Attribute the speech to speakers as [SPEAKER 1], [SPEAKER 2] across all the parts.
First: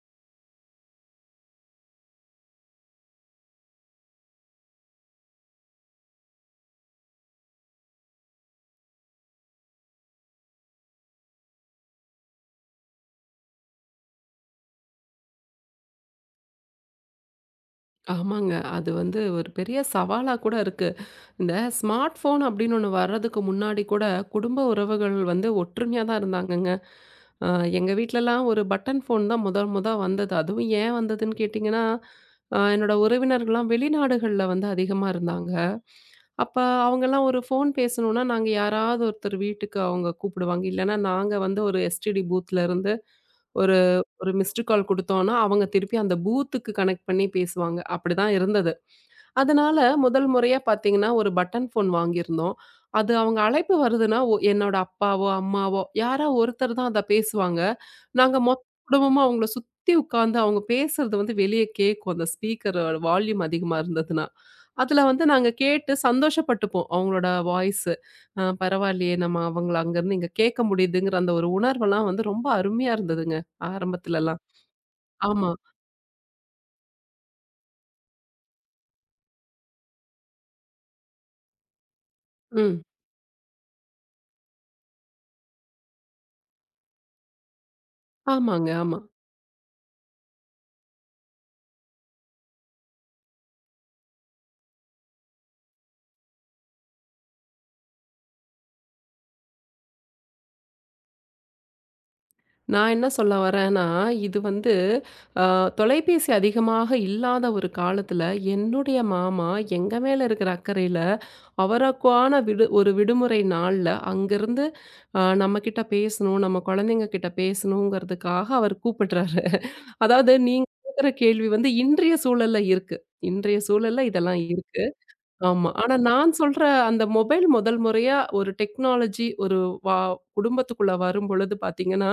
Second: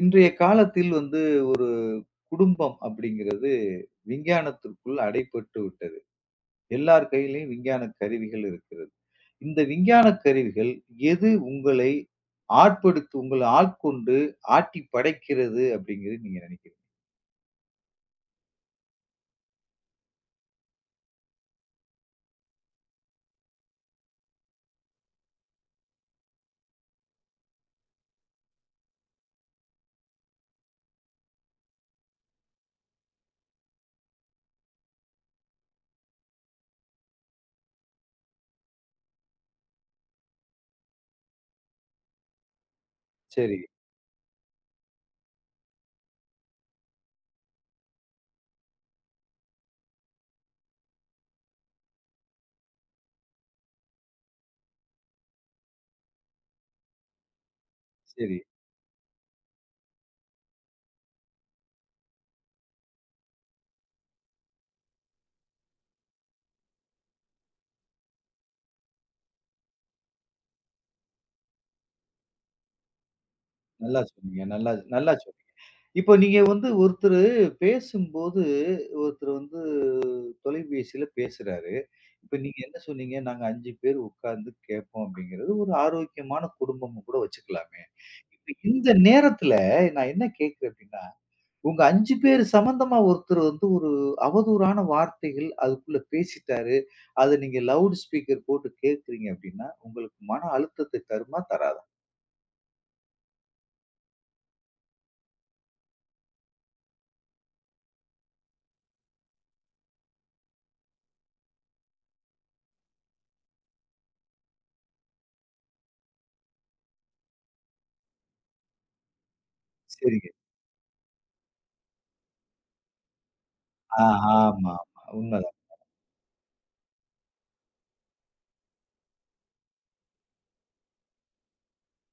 [SPEAKER 1] இன்றைய காலத்தில் வந்து ஒரு குடும்பம் அப்படிங்கிறது விஞ்ஞானத்திற்குள் அடைப்பட்டு விட்டது. எல்லார் கையிலும் விஞ்ஞான கருவிகள் இருக்கிறது. இந்த விஞ்ஞான கருவிகள் எது உங்களை ஆட்படுத்து உங்களை ஆட்கொண்டு ஆட்டி படைக்கிறது அப்படிங்கிறது நீங்க நினைக்கிறீங்க?
[SPEAKER 2] ஆமாங்க. அது வந்து ஒரு பெரிய சவாலா கூட இருக்கு. இந்த ஸ்மார்ட் ஃபோன் அப்படின்னு ஒண்ணு வர்றதுக்கு முன்னாடி கூட, குடும்ப உறவுகள் வந்து ஒற்றுமையா தான் இருந்தாங்கங்க. அ எங்க வீட்லலாம் ஒரு பட்டன் ஃபோன் தான் முதல் வந்தது. அதுவும் ஏன் வந்ததுன்னு கேட்டிங்கன்னா, என்னோட உறவினர்கள்லாம் வெளிநாடுகள்ல வந்து அதிகமா இருந்தாங்க. அப்ப அவங்கலாம் ஒரு ஃபோன் பேசணும்னா, நாங்க யாராவது ஒருத்தர் வீட்டுக்கு அவங்க கூப்பிடுவாங்க. இல்லன்னா நாங்க வந்து ஒரு எஸ்டிடி பூத்ல இருந்து
[SPEAKER 1] சரி,
[SPEAKER 2] ஒரு ஒரு மிஸ்டு கால் குடுத்தோம்னா, அவங்க திருப்பி அந்த பூத்துக்கு கனெக்ட் பண்ணி பேசுவாங்க. அப்படிதான் இருந்தது. அதனால முதல் முறையா பார்த்தீங்கன்னா, ஒரு பட்டன் ஃபோன் வாங்கியிருந்தோம். அது அவங்க அழைப்பு வருதுன்னா, என்னோட அப்பாவோ, அம்மாவோ யாரா ஒருத்தர் தான் அத பேசுவாங்க. நாங்க
[SPEAKER 1] சரி.
[SPEAKER 2] மொத்த குடும்பமா அவங்கள சுத்தி உட்காந்து அவங்க பேசுறது வந்து வெளிய கேட்கும். அந்த ஸ்பீக்கர் வால்யூம் அதிகமா இருந்ததுன்னா. அதுல வந்து நாங்க கேட்டு சந்தோஷப்பட்டுப்போம். அவங்களோட வாய்ஸு. பரவாயில்லையே நம்ம அவங்கள அங்கருந்து இங்க கேட்க முடியுதுங்கிற அந்த ஒரு உணர்வெல்லாம் வந்து ரொம்ப அருமையா இருந்ததுங்க.
[SPEAKER 1] நல்லா சொன்னீங்க.
[SPEAKER 2] ஆரம்பத்துலலாம்.
[SPEAKER 1] நல்லா நல்லா சொன்னீங்க.
[SPEAKER 2] ஆமா.
[SPEAKER 1] இப்போ நீங்க வந்து ஒருத்தரு பேசும்போது ஒருத்தர் வந்து தொலைபேசியில பேசுறாரு. இப்ப நீங்க என்ன
[SPEAKER 2] ம்.
[SPEAKER 1] சொன்னீங்க? நாங்க 5 பேர் உட்கார்ந்து கேட்போம் அப்படிங்கிறது ஒரு ஆரோக்கியமான குடும்பம்னு கூட வச்சுக்கலாமே. இப்ப
[SPEAKER 2] ஆமாங்க.
[SPEAKER 1] இந்த
[SPEAKER 2] ஆமா.
[SPEAKER 1] நேரத்துல நான் என்ன கேட்கிறேன் அப்படின்னா, உங்க 5 பேர் சம்பந்தமா ஒருத்தர் வந்து ஒரு அவதூறான வார்த்தைகள் அதுக்குள்ள பேசிட்டாரு. அத நீங்க லவுட் ஸ்பீக்கர் போட்டு கேட்கிறீங்க அப்படின்னா, உங்களுக்கு மன அழுத்தத்தை தருமா? தராதா?
[SPEAKER 2] நான் என்ன சொல்ல வரேன்னா, இது வந்து அ தொலைபேசி அதிகமாக இல்லாத ஒரு காலத்தில, என்னுடைய மாமா எங்க மேல இருக்கிற அக்கறையில, அவருக்கான ஒரு விடுமுறை நாள்ல அங்கருந்து நம்மகிட்ட பேசணும், நம்ம குழந்தைங்க கிட்ட பேசணுங்கிறதுக்காக அவர் கூப்பிடுறாரு.
[SPEAKER 1] சரிங்க.
[SPEAKER 2] அதாவது நீங்க கேட்கிற கேள்வி வந்து இன்றைய சூழல்ல இருக்கு. இன்றைய சூழல்ல
[SPEAKER 1] ஆ
[SPEAKER 2] இதெல்லாம்
[SPEAKER 1] ஆமா,
[SPEAKER 2] இருக்கு.
[SPEAKER 1] ஆமா. உண்ம
[SPEAKER 2] ஆமா. ஆனா நான் சொல்ற அந்த மொபைல் முதல் முறையா ஒரு டெக்னாலஜி ஒரு வா குடும்பத்துக்குள்ள வரும்பொழுது பார்த்தீங்கன்னா,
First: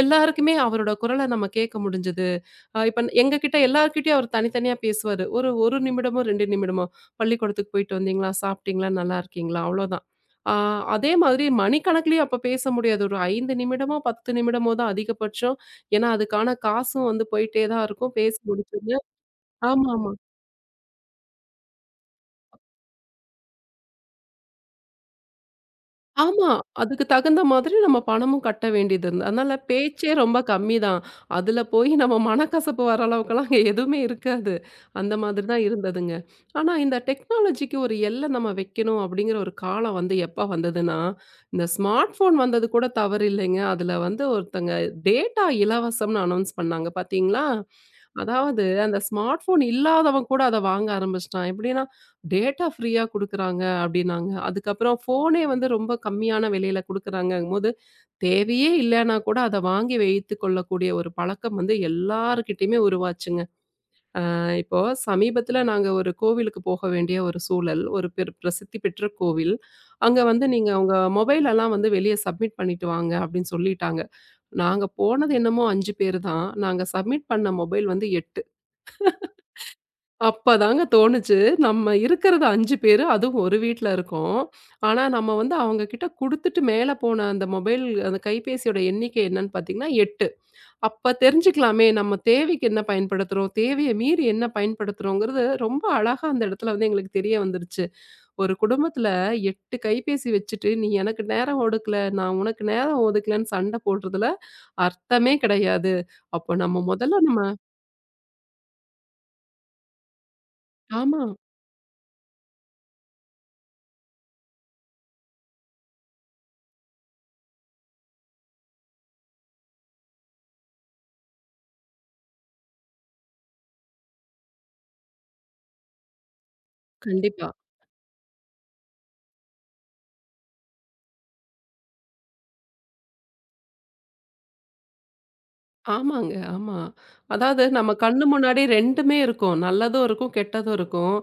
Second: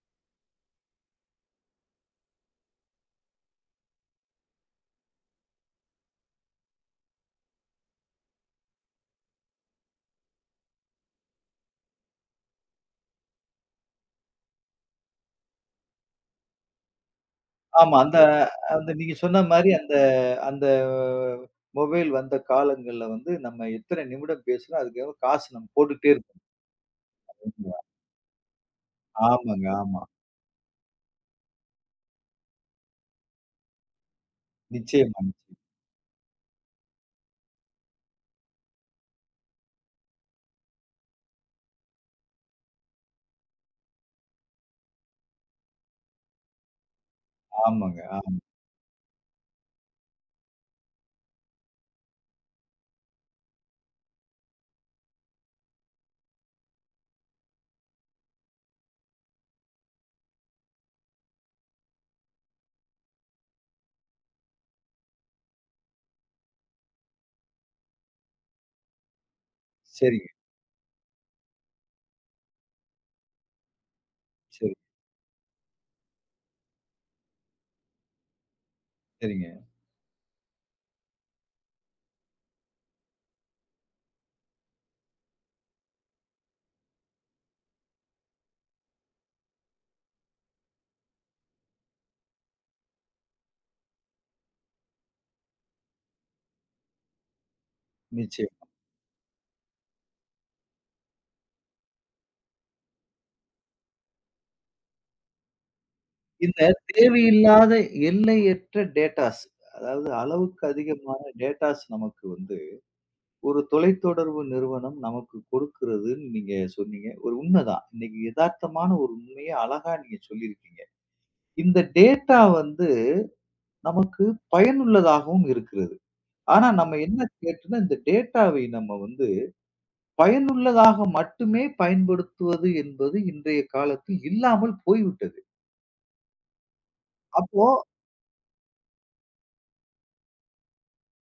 [SPEAKER 2] எல்லாருக்குமே அவரோட குரல நம்ம கேட்க முடிஞ்சது. இப்ப எங்ககிட்ட எல்லார்கிட்டயும் அவர் தனித்தனியா பேசுவாரு. ஒரு 1 நிமிடமோ, 2 நிமிடமோ, "பள்ளிக்கூடத்துக்கு போயிட்டு வந்தீங்களா? சாப்பிட்டீங்களா? நல்லா இருக்கீங்களா?" அவ்வளோதான். ஆ அதே மாதிரி மணிக்கணக்கிலயும் அப்ப பேச முடியாது. ஒரு 5 நிமிடமோ, 10 நிமிடமோ தான் அதிகபட்சம். ஏன்னா, அதுக்கான காசும் வந்து போயிட்டே தான்
[SPEAKER 1] ஆமா.
[SPEAKER 2] இருக்கும்.
[SPEAKER 1] அந்த
[SPEAKER 2] பேசி
[SPEAKER 1] அந்த
[SPEAKER 2] முடிச்சோனே
[SPEAKER 1] நீங்க சொன்ன மாரி அந்த
[SPEAKER 2] ஆமாமா.
[SPEAKER 1] அந்த மொபைல் வந்த காலங்கள்ல வந்து நம்ம எத்தனை நிமிடம் பேசுறோம், அதுக்கு காசு நம்ம போட்டுக்கிட்டே இருக்கோம்.
[SPEAKER 2] ஆமா. அதுக்கு தகுந்த மாதிரி
[SPEAKER 1] இல்லைங்களா?
[SPEAKER 2] நம்ம பணமும் கட்ட வேண்டியது இருந்தது. அதனால
[SPEAKER 1] ஆமாங்க, ஆமா.
[SPEAKER 2] பேச்சே ரொம்ப கம்மி தான். அதுல போய் நம்ம மனக்கசப்பு வர அளவுக்கெல்லாம் அங்க எதுவுமே இருக்காது. அந்த
[SPEAKER 1] நிச்சயமா,
[SPEAKER 2] மாதிரி
[SPEAKER 1] நிச்சயமா.
[SPEAKER 2] தான் இருந்ததுங்க. ஆனா இந்த டெக்னாலஜிக்கு ஒரு எல்லை நம்ம வைக்கணும் அப்படிங்கிற ஒரு காலம் வந்து எப்ப வந்ததுன்னா, இந்த ஸ்மார்ட் ஃபோன் வந்தது கூட தவறு இல்லைங்க. அதுல வந்து ஒருத்தங்க டேட்டா இலவசம்னு அனௌன்ஸ் பண்ணாங்க பார்த்தீங்களா?
[SPEAKER 1] ஆமாங்க, ஆமா.
[SPEAKER 2] அதாவது அந்த ஸ்மார்ட் ஃபோன் இல்லாதவன் கூட அத வாங்க ஆரம்பிச்சுட்டான். எப்படின்னா டேட்டா ஃப்ரீயா குடுக்குறாங்க அப்டின்னாங்க. அதுக்கப்புறம் ஃபோனே வந்து ரொம்ப கம்மியான விலையில குடுக்குறாங்கங்கும்போது, தேவையே இல்லன்னா கூட அத வாங்கி வைத்துக் கொள்ளக்கூடிய ஒரு பழக்கம் வந்து எல்லார்கிட்டயுமே உருவாச்சுங்க. இப்போ சமீபத்தில நாங்க ஒரு கோவிலுக்கு போக வேண்டிய ஒரு சூழல். ஒரு பிரசித்தி பெற்ற கோவில். அங்க
[SPEAKER 1] சரிங்க,
[SPEAKER 2] வந்து நீங்க உங்க மொபைல் எல்லாம் வந்து வெளிய சப்மிட் பண்ணிட்டு வாங்க அப்டின்னு சொல்லிட்டாங்க.
[SPEAKER 1] சரி,
[SPEAKER 2] நாங்க போனது என்னமோ 5 பேரு தான். நாங்க சப்மிட் பண்ண மொபைல் வந்து 8.
[SPEAKER 1] சரிங்க.
[SPEAKER 2] அப்பதாங்க தோணுச்சு, நம்ம இருக்கிறது 5 பேரு, அதுவும் ஒரு வீட்ல இருக்கோம். ஆனா, நம்ம வந்து அவங்க கிட்ட குடுத்துட்டு மேல போன அந்த மொபைல் அந்த கைபேசியோட எண்ணிக்கை என்னன்னு பார்த்தீங்கன்னா 8. அப்ப தெரிஞ்சுக்கலாமே, நம்ம தேவைக்கு என்ன பயன்படுத்துறோம், தேவைய மீறி என்ன பயன்படுத்துறோங்கிறது ரொம்ப அழகா அந்த இடத்துல வந்து எங்களுக்கு தெரிய வந்துருச்சு. ஒரு
[SPEAKER 1] நிச்சயம்.
[SPEAKER 2] குடும்பத்துல 8 கைபேசி வச்சுட்டு, "நீ எனக்கு நேரம் ஒடுக்கல, நான் உனக்கு நேரம் ஒதுக்கலன்னு" சண்டை போடுறதுல அர்த்தமே கிடையாது. அப்போ
[SPEAKER 1] இந்த
[SPEAKER 2] நம்ம முதல்ல நம்ம
[SPEAKER 1] தேவையில்லாத எல்லையற்ற டேட்டாஸ், அதாவது அளவுக்கு அதிகமான
[SPEAKER 2] ஆமா,
[SPEAKER 1] டேட்டாஸ் நமக்கு வந்து ஒரு தொலைத்தொடர்பு நிறுவனம் நமக்கு கொடுக்கிறதுன்னு நீங்க சொன்னீங்க. ஒரு உண்மைதான். இன்னைக்கு எதார்த்தமான ஒரு உண்மைய அழகா நீங்க சொல்லியிருக்கீங்க. இந்த டேட்டா வந்து நமக்கு பயனுள்ளதாகவும் இருக்கிறது. ஆனா நம்ம என்ன
[SPEAKER 2] கண்டிப்பா.
[SPEAKER 1] கேட்டோம்னா, இந்த டேட்டாவை நம்ம வந்து பயனுள்ளதாக மட்டுமே பயன்படுத்துவது என்பது இன்றைய காலத்தில் இல்லாமல் போய்விட்டது.
[SPEAKER 2] ஆமாங்க, ஆமா.
[SPEAKER 1] அப்போ
[SPEAKER 2] அதாவது நம்ம கண்ணு முன்னாடி 2மே இருக்கும். நல்லதும் இருக்கும், கெட்டதும் இருக்கும்.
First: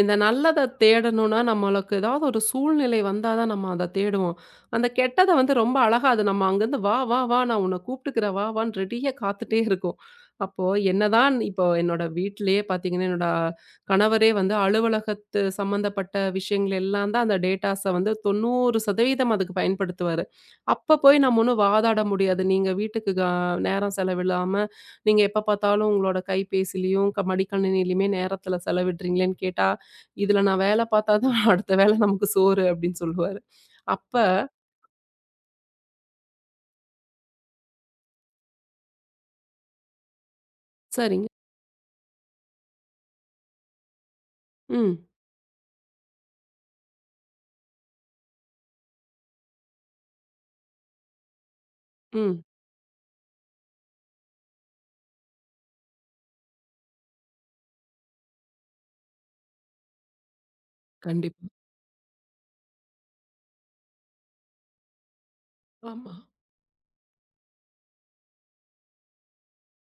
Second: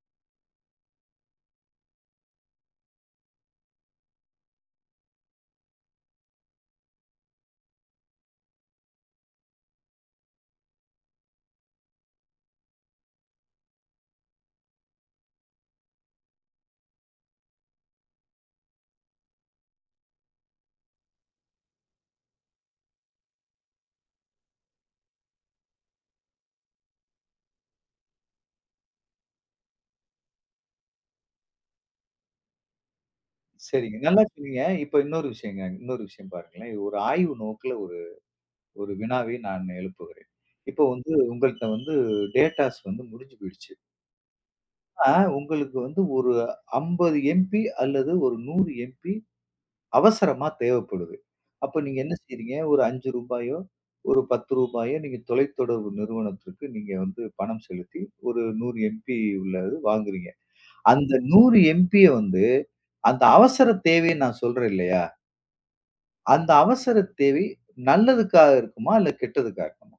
[SPEAKER 2] இந்த நல்லத தேடணும்னா, நம்மளுக்கு ஏதாவது ஒரு சூழ்நிலை வந்தா தான் நம்ம அத தேடுவோம். அந்த கெட்டத வந்து ரொம்ப அழகா அது நம்ம அங்கருந்து "வா, வா, வா நான் உன்ன கூப்பிட்டுக்கிறேன் வா, வான்னு" ரெடியா காத்துட்டே இருக்கும். அப்போ என்னதான் இப்போ என்னோட வீட்டிலேயே பார்த்தீங்கன்னா, என்னோட கணவரே வந்து அலுவலகத்து சம்மந்தப்பட்ட விஷயங்கள் எல்லாம் தான் அந்த டேட்டாஸ வந்து 90% அதுக்கு பயன்படுத்துவாரு. அப்ப போய் நம்ம ஒண்ணும் வாதாட முடியாது. நீங்க வீட்டுக்கு நேரம் செலவிடாம, நீங்க எப்ப பார்த்தாலும் உங்களோட கைபேசிலயும், மடிக்கணினியிலயுமே நேரத்துல செலவிடுறீங்களேன்னு கேட்டா, "இதுல நான் வேல பார்த்தா தான் அடுத்த வேல நமக்கு சோறு" அப்படின்னு சொல்லுவாரு.
[SPEAKER 1] சரிங்க.
[SPEAKER 2] அப்ப
[SPEAKER 1] நல்லா சொன்னீங்க. இப்ப இன்னொரு விஷயங்க. இன்னொரு விஷயம் பாருங்களேன். இது ஒரு ஆய்வு நோக்குல ஒரு ஒரு வினாவை நான் எழுப்புகிறேன். இப்போ வந்து
[SPEAKER 2] சரிங்க.
[SPEAKER 1] உங்கள்ட்ட வந்து டேட்டாஸ் வந்து முடிஞ்சு போயிடுச்சு.
[SPEAKER 2] ம்,
[SPEAKER 1] ஆனா உங்களுக்கு வந்து ஒரு 50 எம்பி அல்லது ஒரு 100 எம்பி அவசரமா தேவைப்படுது. அப்ப நீங்க என்ன
[SPEAKER 2] ம்.
[SPEAKER 1] செய்றீங்க? ஒரு ரூ. 5 ஒரு ரூ. 10 நீங்க தொலைத்தொடர்பு நிறுவனத்திற்கு நீங்க வந்து பணம் செலுத்தி ஒரு 100 எம்பி உள்ளது வாங்குறீங்க. அந்த
[SPEAKER 2] கண்டிப்பா.
[SPEAKER 1] 100 எம்பிய வந்து அந்த அவசர தேவைன்னு நான் சொல்றேன் இல்லையா?
[SPEAKER 2] ஆமா.
[SPEAKER 1] அந்த அவசர தேவை நல்லதுக்காக இருக்குமா? இல்ல கெட்டதுக்காக இருக்குமா?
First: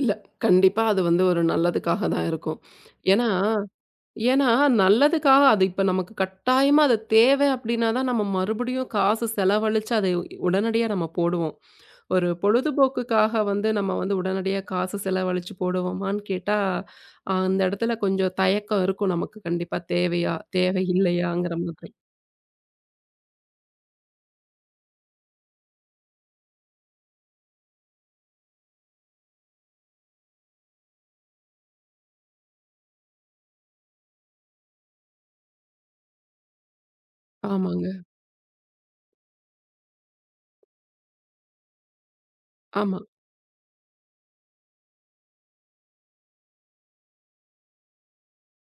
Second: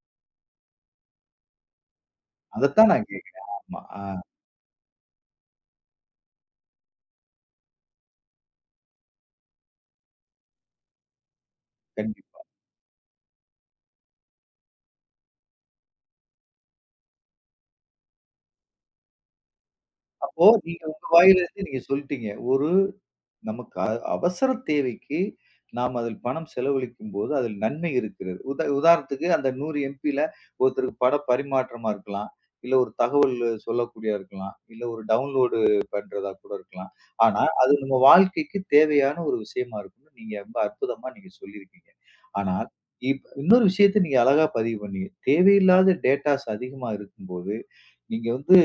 [SPEAKER 2] இல்ல, கண்டிப்பா அது வந்து ஒரு நல்லதுக்காக தான் இருக்கும்.
[SPEAKER 1] அதத்தான் நான்
[SPEAKER 2] ஏன்னா
[SPEAKER 1] கேட்கிறேன். ஆமா.
[SPEAKER 2] ஏன்னா நல்லதுக்காக அது இப்ப நமக்கு கட்டாயமா அது தேவை அப்படின்னா தான் நம்ம மறுபடியும் காசு செலவழிச்சு அதை உடனடியா நம்ம போடுவோம். ஒரு
[SPEAKER 1] கண்டிப்பா.
[SPEAKER 2] பொழுதுபோக்குக்காக வந்து நம்ம வந்து உடனடியா காசு செலவழிச்சு போடுவோமான்னு கேட்டா, அந்த இடத்துல கொஞ்சம் தயக்கம் இருக்கும் நமக்கு கண்டிப்பா. தேவையா?
[SPEAKER 1] அப்போ நீங்க
[SPEAKER 2] தேவை
[SPEAKER 1] உங்க
[SPEAKER 2] இல்லையாங்கிற
[SPEAKER 1] வாயிலிருந்து நீங்க
[SPEAKER 2] மாதிரி.
[SPEAKER 1] சொல்ட்டீங்க. ஒரு நமக்கு அ அவசர தேவைக்கு நாம் அதில் பணம் செலவழிக்கும்போது, அதில் நன்மை இருக்கிறது. உதாரணத்துக்கு அந்த 100 எம்பில ஒருத்தருக்கு பட பரிமாற்றமா இருக்கலாம். இல்ல ஒரு தகவல் சொல்லக்கூடியா இருக்கலாம். இல்ல ஒரு டவுன்லோடு பண்றதா கூட இருக்கலாம். ஆனா, அது
[SPEAKER 2] ஆமாங்க.
[SPEAKER 1] நம்ம வாழ்க்கைக்கு தேவையான ஒரு விஷயமா இருக்கும்னு நீங்க ரொம்ப அற்புதமா நீங்க சொல்லியிருக்கீங்க. ஆனால்,
[SPEAKER 2] ஆமா.
[SPEAKER 1] இன்னொரு விஷயத்த நீங்க அழகா பதிவு பண்ணீங்க. தேவையில்லாத டேட்டாஸ் அதிகமா இருக்கும்போது, நீங்க வந்து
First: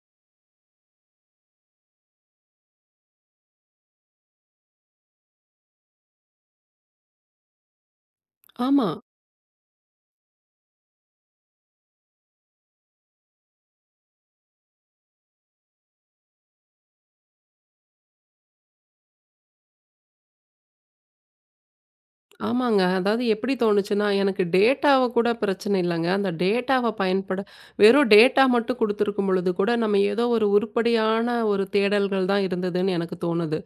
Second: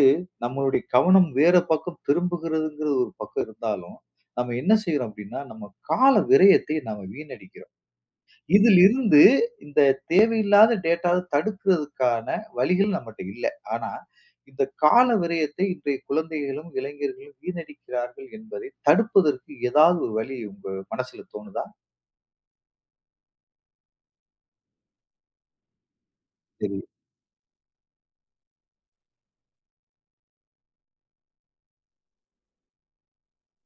[SPEAKER 1] நம்மளுடைய கவனம் வேற பக்கம் திரும்புகிறதுங்கிற ஒரு பக்கம் இருந்தாலும், நம்ம என்ன செய்றோம் அப்டின்னா, நம்ம கால விரயத்தை நாம வீணடிக்கிறோம்.
[SPEAKER 2] ஆமா.
[SPEAKER 1] இதிலிருந்து இந்த தேவையில்லாத டேட்டாவ தடுக்கிறதுக்கான வழிகள் நம்மட்ட இல்ல. ஆனா, இந்த கால விரயத்தை இன்றைய குழந்தைகளும், இளைஞர்களும் வீணடிக்கிறார்கள் என்பதை தடுப்பதற்கு ஏதாவது ஒரு வழி உங்க மனசுல தோணுதா?
[SPEAKER 2] ஆமாங்க. அதாவது எப்படி தோணுச்சுன்னா, எனக்கு டேட்டாவ கூட பிரச்சனை இல்லங்க. அந்த
[SPEAKER 1] சரி.
[SPEAKER 2] டேட்டாவ பயன்பட வெறும் டேட்டா மட்டும் குடுத்துருக்கும் பொழுது கூட, நம்ம ஏதோ ஒரு உருப்படியான ஒரு தேடல்கள் தான் இருந்ததுன்னு எனக்கு தோணுது.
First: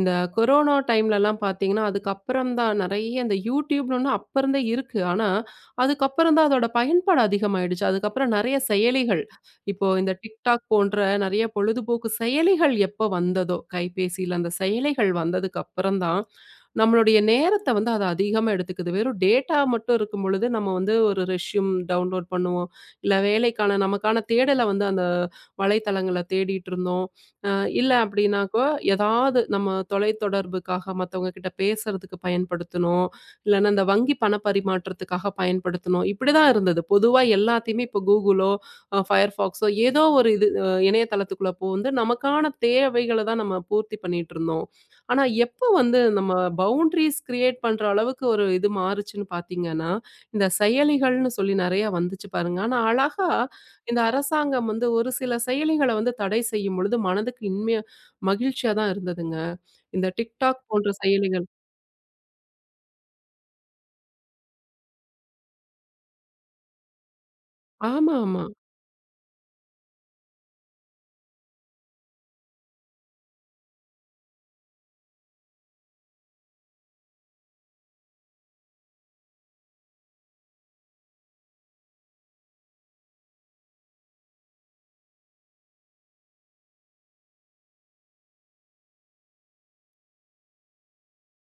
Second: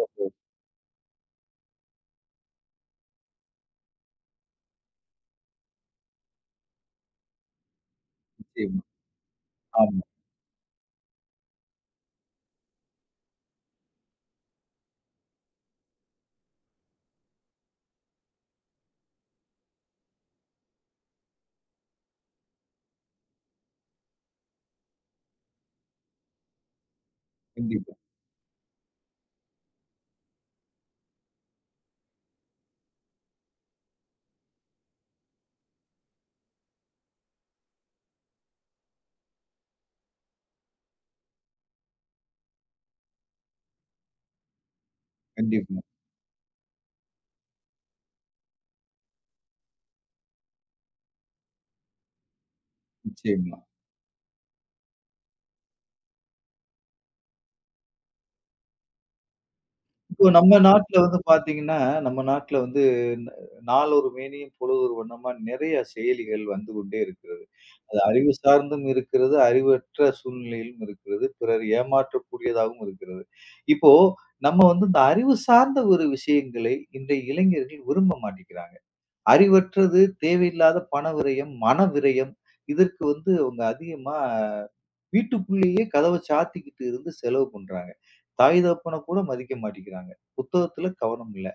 [SPEAKER 1] ஓ!
[SPEAKER 2] கொரோனா டைம்லலாம் பார்த்தீங்கன்னா, அதுக்கப்புறம் தான் நெறைய இந்த YouTubeன்னு ஒண்ணு அப்ப இருந்தே இருக்கு. ஆனா, அதுக்கப்புறம் தான் அதோட பயன்பாடு அதிகமாயிடுச்சு. அதுக்கப்புறம் நெறைய
[SPEAKER 1] நிச்சயமா.
[SPEAKER 2] செயலிகள், இப்போ
[SPEAKER 1] ஆமா.
[SPEAKER 2] இந்த TikTok போன்ற நெறைய பொழுதுபோக்கு செயலிகள் எப்ப வந்ததோ, கைபேசியில அந்த செயலிகள் வந்ததுக்கு அப்புறம் தான், நம்மளுடைய நேரத்த வந்து அது அதிகமா எடுத்துக்குது. வெறும் டேட்டா மட்டும் இருக்கும் பொழுது, நம்ம வந்து ஒரு ரெஸ்யூம் டவுன்லோட் பண்ணுவோம். இல்ல வேலைக்கான நமக்கான தேடல வந்து அந்த வலைத்தளங்கள்ல தேடிட்டு இருந்தோம். அ இல்ல
[SPEAKER 1] கண்டிப்பா,
[SPEAKER 2] அப்படின்னாக்கா, ஏதாவது நம்ம தொலைத்தொடர்புக்காக மத்தவங்க கிட்ட பேசுறதுக்கு பயன்படுத்தணும். இல்லன்னா இந்த வங்கி பண பரிமாற்றத்துக்காக பயன்படுத்தணும். இப்படிதான் இருந்தது. பொதுவா எல்லாத்தையுமே இப்போ Googleஓ, Firefoxஓ ஏதோ ஒரு இது இணையதளத்துக்குள்ள புகுந்து நமக்கான தேவைகள தான் நம்ம பூர்த்தி பண்ணிட்டுருந்தோம். ஆனா, எப்போ
[SPEAKER 1] கண்டிப்பா.
[SPEAKER 2] வந்து நம்ம பவுண்டரீஸ் கிரியேட் பண்ற அளவுக்கு ஒரு இது மாறுச்சுன்னு பார்த்தீங்கன்னா, இந்த செயலிகள்னு சொல்லி நெறைய வந்துச்சு பாருங்க. ஆனா, அழகா
[SPEAKER 1] நிச்சயமா.
[SPEAKER 2] இந்த அரசாங்கம் வந்து ஒரு சில செயலிகள வந்து தடை செய்யும் பொழுது, மனதுக்கு இனிமையா மகிழ்ச்சியா தான் இருந்ததுங்க. இந்த
[SPEAKER 1] இப்போ நம்ம
[SPEAKER 2] TikTok போன்ற
[SPEAKER 1] நாட்ல வந்து
[SPEAKER 2] செயலிகள்
[SPEAKER 1] பார்த்தீங்கன்னா, நம்ம நாட்ல வந்து ந நாளொரு மேனியும், பொழுதொரு வண்ணமா நிறைய செயலிகள் வந்து கொண்டே இருக்கிறது. அது
[SPEAKER 2] ஆமா,
[SPEAKER 1] அறிவு
[SPEAKER 2] ஆமா.
[SPEAKER 1] சார்ந்தும் இருக்கிறது, அறிவற்ற சூழ்நிலையிலும் இருக்கிறது. பிறர் ஏமாற்றக்கூடியதாகவும் இருக்கிறது. இப்போ நம்ம வந்து இந்த அறிவு சார்ந்த ஒரு விஷயங்களை இன்றைய இளைஞர்கள் விரும்ப மாட்டேங்கிறாங்க. அறிவற்றது, தேவையில்லாத பண விரயம், மன விரயம் இதற்கு வந்து அவங்க அதிகமா வீட்டுக்குள்ளேயே கதவ சாத்திக்கிட்டு இருந்து செலவு பண்றாங்க. தாய் தகப்பன கூட மதிக்க மாட்டிக்கிறாங்க. புத்தகத்துல கவனம் இல்ல.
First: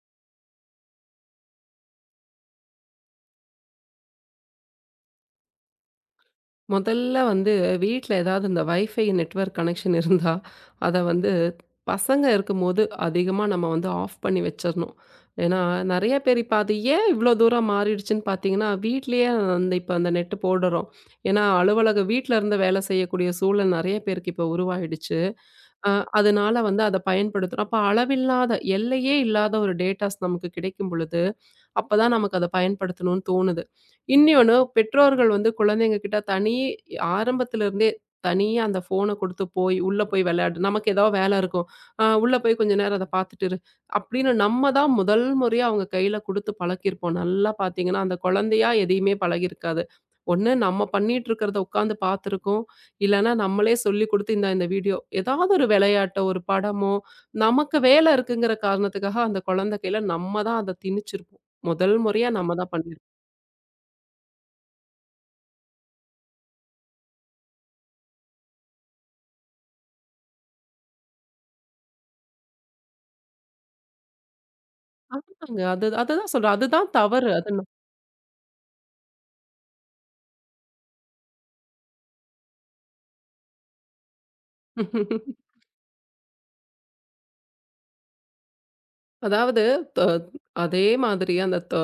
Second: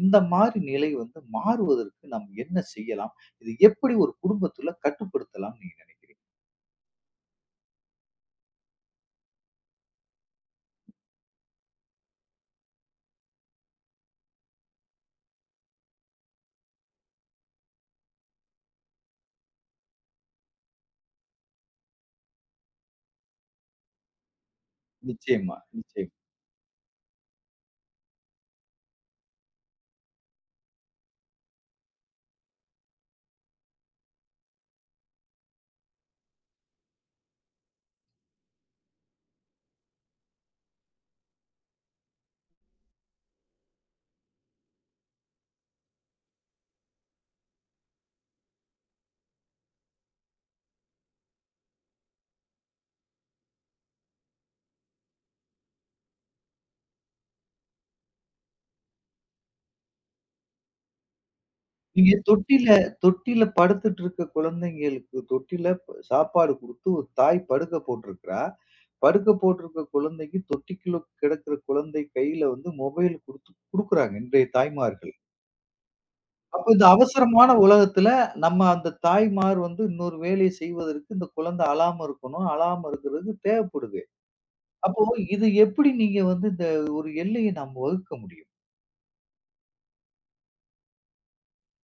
[SPEAKER 1] இந்த மாரி நிலை வந்து மாறுவதற்கு நாம் என்ன செய்யலாம்? இது எப்படி ஒரு குடும்பத்துல கட்டுப்படுத்தலாம்ன்னு நீங்க நினைக்கிறீங்க?
[SPEAKER 2] முதல்ல வந்து வீட்ல ஏதாவது இந்த வைஃபை நெட்வொர்க் கனெக்ஷன் இருந்தா, அத வந்து பசங்க இருக்கும்போது அதிகமா நம்ம வந்து ஆஃப் பண்ணி வச்சிரணும். ஏன்னா, நெறைய பேர் இப்ப அது ஏன் இவ்ளோ தூரம் மாறிடுச்சுன்னு பார்த்தீங்கன்னா, வீட்லயே அந்த இப்ப அந்த நெட் போடுறோம். ஏன்னா, அலுவலகம் வீட்ல இருந்து வேலை செய்யக்கூடிய சூழல் நெறைய பேருக்கு இப்ப உருவாயிடுச்சு.
[SPEAKER 1] நிச்சயமா,
[SPEAKER 2] அ
[SPEAKER 1] நிச்சயம்.
[SPEAKER 2] அதனால வந்து அத பயன்படுத்துறோம். அப்ப அளவில்லாத, எல்லையே இல்லாத ஒரு டேட்டாஸ் நமக்கு கிடைக்கும் பொழுது, அப்பதான் நமக்கு அத பயன்படுத்தணும்னு தோணுது. இன்னொன்னு பெற்றோர்கள் வந்து குழந்தைங்க கிட்ட தனி ஆரம்பத்துல இருந்தே தனியா அந்த ஃபோன குடுத்து போய், உள்ள போய் விளையாடு. நமக்கு ஏதோ வேல இருக்கும். உள்ள போய் கொஞ்ச நேரம் அத பார்த்துட்டு இரு. அப்படின்னு நம்ம தான் முதல் முறையா அவங்க கையில குடுத்து பழக்கியிருப்போம். நல்லா பார்த்தீங்கன்னா, அந்த குழந்தையா எதையுமே பழகியிருக்காது. ஒண்ணு நம்ம பண்ணிட்டு இருக்கிறத உட்காந்து பார்த்துருக்கும். இல்லன்னா நம்மளே சொல்லிக் குடுத்து இந்த இந்த வீடியோ ஏதாவது ஒரு விளையாட்டோ, ஒரு படமோ, நமக்கு வேலை இருக்குங்கிற காரணத்துக்காக அந்த குழந்தை கையில நம்ம தான் அத திணிச்சிருப்போம். முதல்
[SPEAKER 1] நீங்க
[SPEAKER 2] முறையா நம்ம
[SPEAKER 1] தொட்டில
[SPEAKER 2] தான் பண்ணியிருப்போம்.
[SPEAKER 1] தொட்டில படுத்துட்டு இருக்க குழந்தைங்களுக்கு தொட்டில சாப்பாடு குடுத்து ஒரு தாய் படுக்க போட்டிருக்கிறா. படுக்க போட்டிருக்க குழந்தைக்கு தொட்டிக்குள்ள கிடக்கிற குழந்தை கையில வந்து மொபைல் குடுத்து குடுக்குறாங்க இன்றைய தாய்மார்கள்.
[SPEAKER 2] ஆமாங்க. அது அதுதான் சொல்றேன்.
[SPEAKER 1] அப்ப இந்த
[SPEAKER 2] அதுதான் தவறு.
[SPEAKER 1] அவசரமான
[SPEAKER 2] அது
[SPEAKER 1] உலகத்துல நம்ம அந்த தாய்மார் வந்து இன்னொரு வேலைய செய்வதற்கு இந்த குழந்தை அழாம இருக்கணும். அழாம இருக்கிறது தேவைப்படுது.
[SPEAKER 2] ந
[SPEAKER 1] அப்போ இது எப்படி நீங்க வந்து இந்த ஒரு எல்லைய நாம் வகுக்க முடியும்?
[SPEAKER 2] அதாவது த அதே மாதிரி அந்த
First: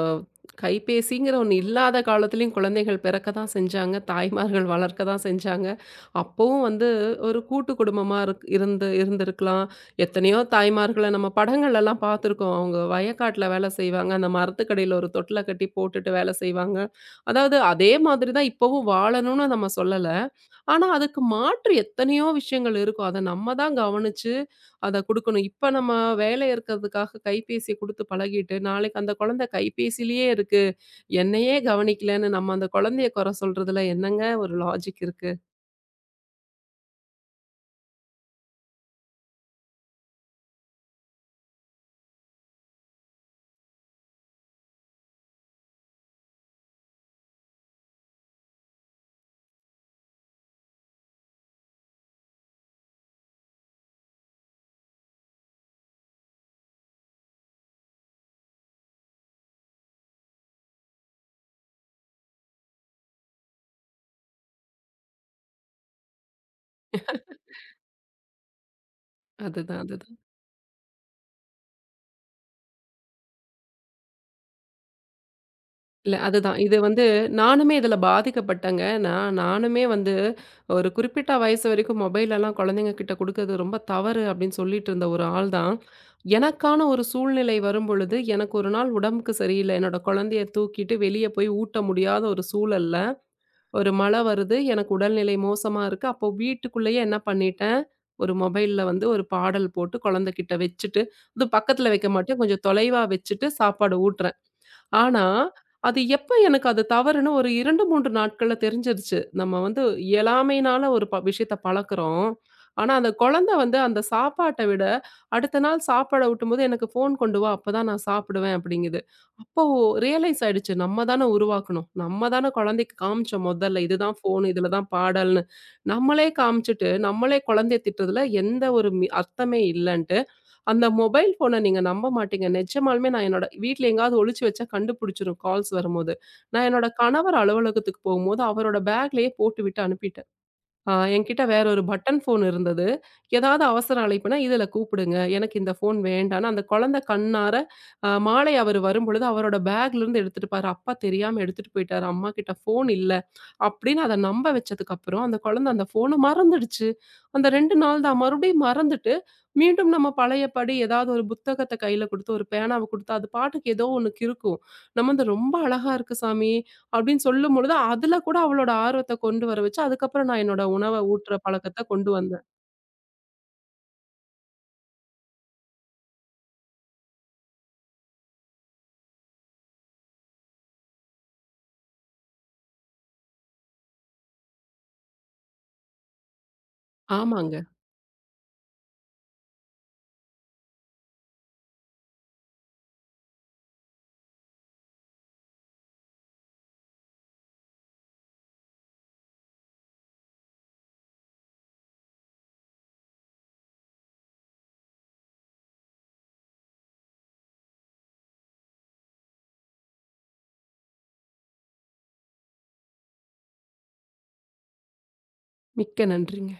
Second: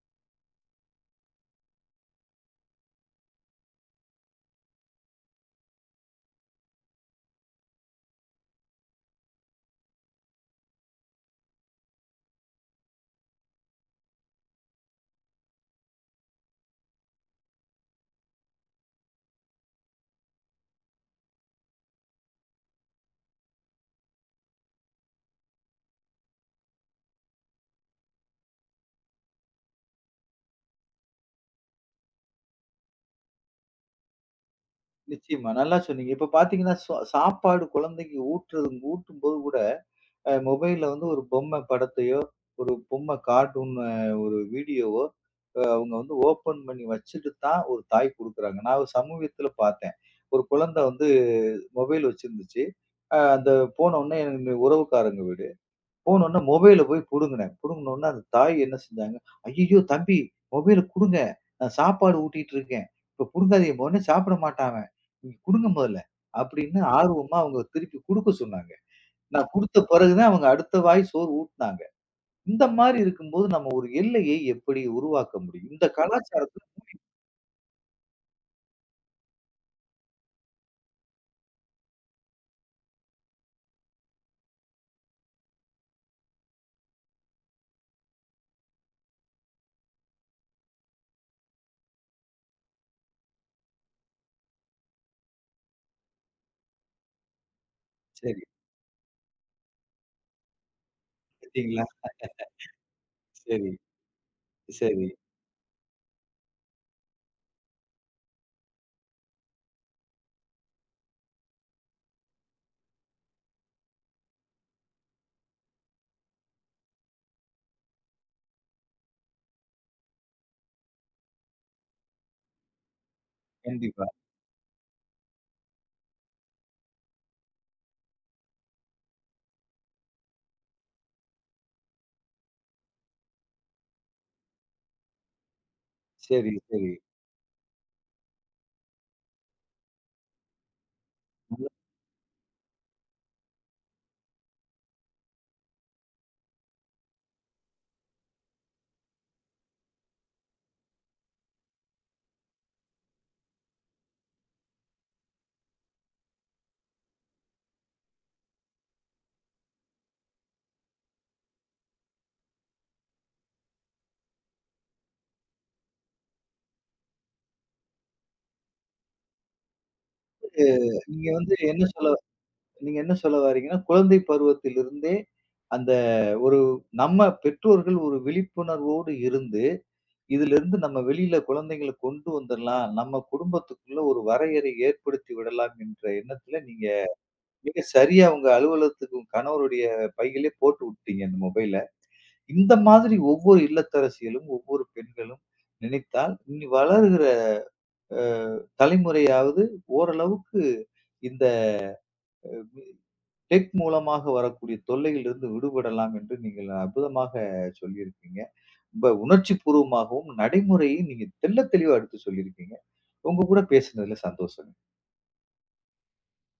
[SPEAKER 2] கைபேசிங்கிற ஒண்ணு இல்லாத காலத்திலயும் குழந்தைகள் பிறக்க தான் செஞ்சாங்க. தாய்மார்கள் வளர்க்க தான் செஞ்சாங்க. அப்பவும் வந்து ஒரு கூட்டு குடும்பமா இருந்து இருந்திருக்கலாம். எத்தனையோ தாய்மார்கள நம்ம படங்கள்லலாம் பார்த்துருக்கோம். அவங்க வயக்காட்டுல வேலை செய்வாங்க. அந்த மரத்துக்கடியில ஒரு தொட்டில கட்டி போட்டுட்டு வேலை செய்வாங்க. அதாவது அதே மாதிரி தான் இப்பவும் வாழணும்னு நம்ம சொல்லல. ஆனா, அதுக்கு மாற்று எத்தனையோ விஷயங்கள் இருக்கும். அத நம்ம தான் கவனிச்சு அத குடுக்கணும். இப்ப நம்ம வேலை இருக்கிறதுக்காக கைபேசிய குடுத்து பழகிட்டு, நாளைக்கு அந்த குழந்தை கைபேசியிலேயே இருக்கு. என்னையே கவனிக்கலன்னு நம்ம அந்த குழந்தைய குறை சொல்றதுல என்னங்க ஒரு லாஜிக் இருக்கு?
[SPEAKER 1] நிச்சயமா. நல்லா சொன்னீங்க. இப்ப பார்த்தீங்கன்னா, சாப்பாடு குழந்தைக்கு ஊட்டுறது ஊட்டும்போது கூட மொபைல்ல வந்து ஒரு பொம்மை படத்தையோ, ஒரு பொம்மை கார்ட்டூன் ஒரு வீடியோவோ அவங்க வந்து ஓப்பன் பண்ணி வச்சுட்டு தான் ஒரு தாய் குடுக்குறாங்க. நான் ஒரு சமீபத்தில பார்த்தேன். ஒரு குழந்தை வந்து மொபைல் வச்சிருந்துச்சு. அந்த போனோனே எங்க உறவுக்காரங்க வீடு. போனோனே மொபைல போய் புடுங்குனேன். புடுங்குனோனே அந்த தாய் என்ன செஞ்சாங்க, "ஐயய்யோ! தம்பி மொபைல குடுங்க. நான் சாப்பாடு ஊட்டிட்டு இருக்கேன். இப்ப புடுங்காதீங்க. உடனே சாப்பிட மாட்டான் அவன். நீங்க குடுங்க முதல்ல." அப்படின்னு ஆர்வமா அவங்க திருப்பி குடுக்க சொன்னாங்க. நான் குடுத்த
[SPEAKER 2] அதுதான்,
[SPEAKER 1] பிறகு
[SPEAKER 2] அதுதான்.
[SPEAKER 1] தான் அவங்க அடுத்த வாய் சோறு ஊட்டுனாங்க. இந்த மாரி இருக்கும்போது நம்ம ஒரு எல்லையை எப்படி உருவாக்க முடியும்? இந்த
[SPEAKER 2] இல்ல அதுதான்.
[SPEAKER 1] கலாச்சாரத்த
[SPEAKER 2] இது வந்து நானுமே இதுல பாதிக்கப்பட்டேங்க. நானுமே வந்து ஒரு குறிப்பிட்ட வயசு வரைக்கும் மொபைலெல்லாம் குழந்தைங்க கிட்ட குடுக்கறது ரொம்ப தவறு அப்படின்னு சொல்லிட்டு இருந்த ஒரு ஆள் தான். எனக்கான ஒரு சூழ்நிலை வரும்பொழுது, எனக்கு ஒரு நாள் உடம்புக்கு சரியில்ல. என்னோட குழந்தைய தூக்கிட்டு வெளிய போய் ஊட்ட முடியாத ஒரு சூழல்ல ஒரு மழை வருது. எனக்கு உடல்நிலை மோசமா இருக்கு. அப்போ வீட்டுக்குள்ளேயே என்ன பண்ணிட்டேன், ஒரு
[SPEAKER 1] சரி.
[SPEAKER 2] மொபைல்ல வந்து ஒரு பாடல் போட்டு குழந்தைகிட்ட வச்சுட்டு, அது
[SPEAKER 1] பார்த்தீங்களா?
[SPEAKER 2] பக்கத்துல வைக்க மாட்டேன். கொஞ்சம் தொலைவா வச்சுட்டு
[SPEAKER 1] சரி,
[SPEAKER 2] சாப்பாடு ஊட்டுறேன்.
[SPEAKER 1] சரி.
[SPEAKER 2] ஆனா, அது எப்ப எனக்கு அது தவறுன்னு ஒரு 2, 3 நாட்கள்ல தெரிஞ்சிருச்சு. நம்ம வந்து இயலாமையினால ஒரு விஷயத்த பழக்குறோம். ஆனா, அந்த குழந்தை வந்து அந்த சாப்பாட்ட விட, அடுத்த நாள் சாப்பாட ஊட்டும்போது எனக்கு ஃபோன் கொண்டு வா, அப்பதான் நான் சாப்பிடுவேன் அப்படிங்குது. அப்போ ரியலைஸ் ஆயிடுச்சு. நம்ம தான உருவாக்கணும். நம்ம தான குழந்தைக்கு காமிச்சோம் முதல்ல.
[SPEAKER 1] கண்டிப்பா.
[SPEAKER 2] இதுதான் ஃபோன், இதுல தான் பாடல்னு. நம்மளே காமிச்சுட்டு, நம்மளே குழந்தைய திட்டுறதுல எந்த ஒரு அர்த்தமே இல்லன்ட்டு, அந்த மொபைல் ஃபோன நீங்க நம்ப மாட்டீங்க. நிஜமாலுமே நான் என்னோட வீட்ல எங்கேயாவது ஒளிச்சு வச்சா கண்டுபிடிச்சிரும் கால்ஸ் வரும்போது.
[SPEAKER 1] சரி,
[SPEAKER 2] நான் என்னோட
[SPEAKER 1] சரி.
[SPEAKER 2] கணவர் அலுவலகத்துக்கு போகும்போது அவரோட பேக்லயே போட்டு விட்டு அனுப்பிட்டேன். என்கிட்ட வேற
[SPEAKER 1] நல்லது.
[SPEAKER 2] ஒரு பட்டன் ஃபோன் இருந்தது. ஏதாவது அவசர அழைப்புனா, "இதுல கூப்பிடுங்க. எனக்கு இந்த ஃபோன் வேண்டான்னு" அந்த குழந்தை கண்ணார மாலை அவரு வரும்பொழுது அவரோட பேக்லருந்து எடுத்துட்டு பாரு, அப்பா தெரியாம எடுத்துட்டு போயிட்டாரு. அம்மாகிட்ட ஃபோன் இல்ல. அப்படின்னு அத நம்ப வச்சதுக்கப்புறம், அந்த குழந்தை அந்த ஃபோன மறந்துடுச்சு. அந்த 2 நாள் தான். மறுபடியும் மறந்துட்டு, மீண்டும் நம்ம பழையபடி ஏதாவது ஒரு புத்தகத்த கையில குடுத்து, ஒரு பேனாவ குடுத்து, அது பாட்டுக்கு ஏதோ ஒண்ணு கிறுக்கும். நம்ம வந்து "ரொம்ப அழகா இருக்கு சாமி. அப்படின்னு சொல்லும்பொழுது, அதுல கூட அவளோட ஆர்வத்த கொண்டு வர வச்சு, அதுக்கப்புறம் நான் என்னோட உணவ
[SPEAKER 1] நீங்க
[SPEAKER 2] ஊட்டுற
[SPEAKER 1] வந்து என்ன
[SPEAKER 2] பழக்கத்த
[SPEAKER 1] சொல்ல
[SPEAKER 2] கொண்டு வந்தேன்.
[SPEAKER 1] நீங்க என்ன சொல்ல வாரீங்கன்னா, குழந்தை பருவத்திலிருந்தே அந்த ஒரு நம்ம பெற்றோர்கள் ஒரு விழிப்புணர்வோடு இருந்து, இதிலிருந்து நம்ம வெளியில குழந்தைகள கொண்டு வந்துரலாம். நம்ம குடும்பத்துக்குள்ள ஒரு வரையறை ஏற்படுத்தி விடலாம் என்ற எண்ணத்துல நீங்க
[SPEAKER 2] ஆமாங்க.
[SPEAKER 1] மிக சரியா உங்க அலுவலகத்துக்கு உங்க கணவருடைய பையிலே போட்டு விட்டீங்க அந்த மொபைல. இந்த மாதிரி ஒவ்வொரு இல்லத்தரசிகளும், ஒவ்வொரு பெண்களும் நினைத்தால், இனி வளருகிற அ தலைமுறையாவது ஓரளவுக்கு இந்த டெக் மூலமாக வரக்கூடிய தொல்லையிலிருந்து விடுபடலாம் என்று நீங்கள் அற்புதமாக சொல்லியிருக்கீங்க. ரொம்ப உணர்ச்சிப்பூர்வமாகவும், நடைமுறையும் நீங்க தெள்ளத் தெளிவா எடுத்து சொல்லியிருக்கீங்க. உங்க கூட பேசினதுல சந்தோஷம்.
[SPEAKER 2] மிக்க நன்றிங்க.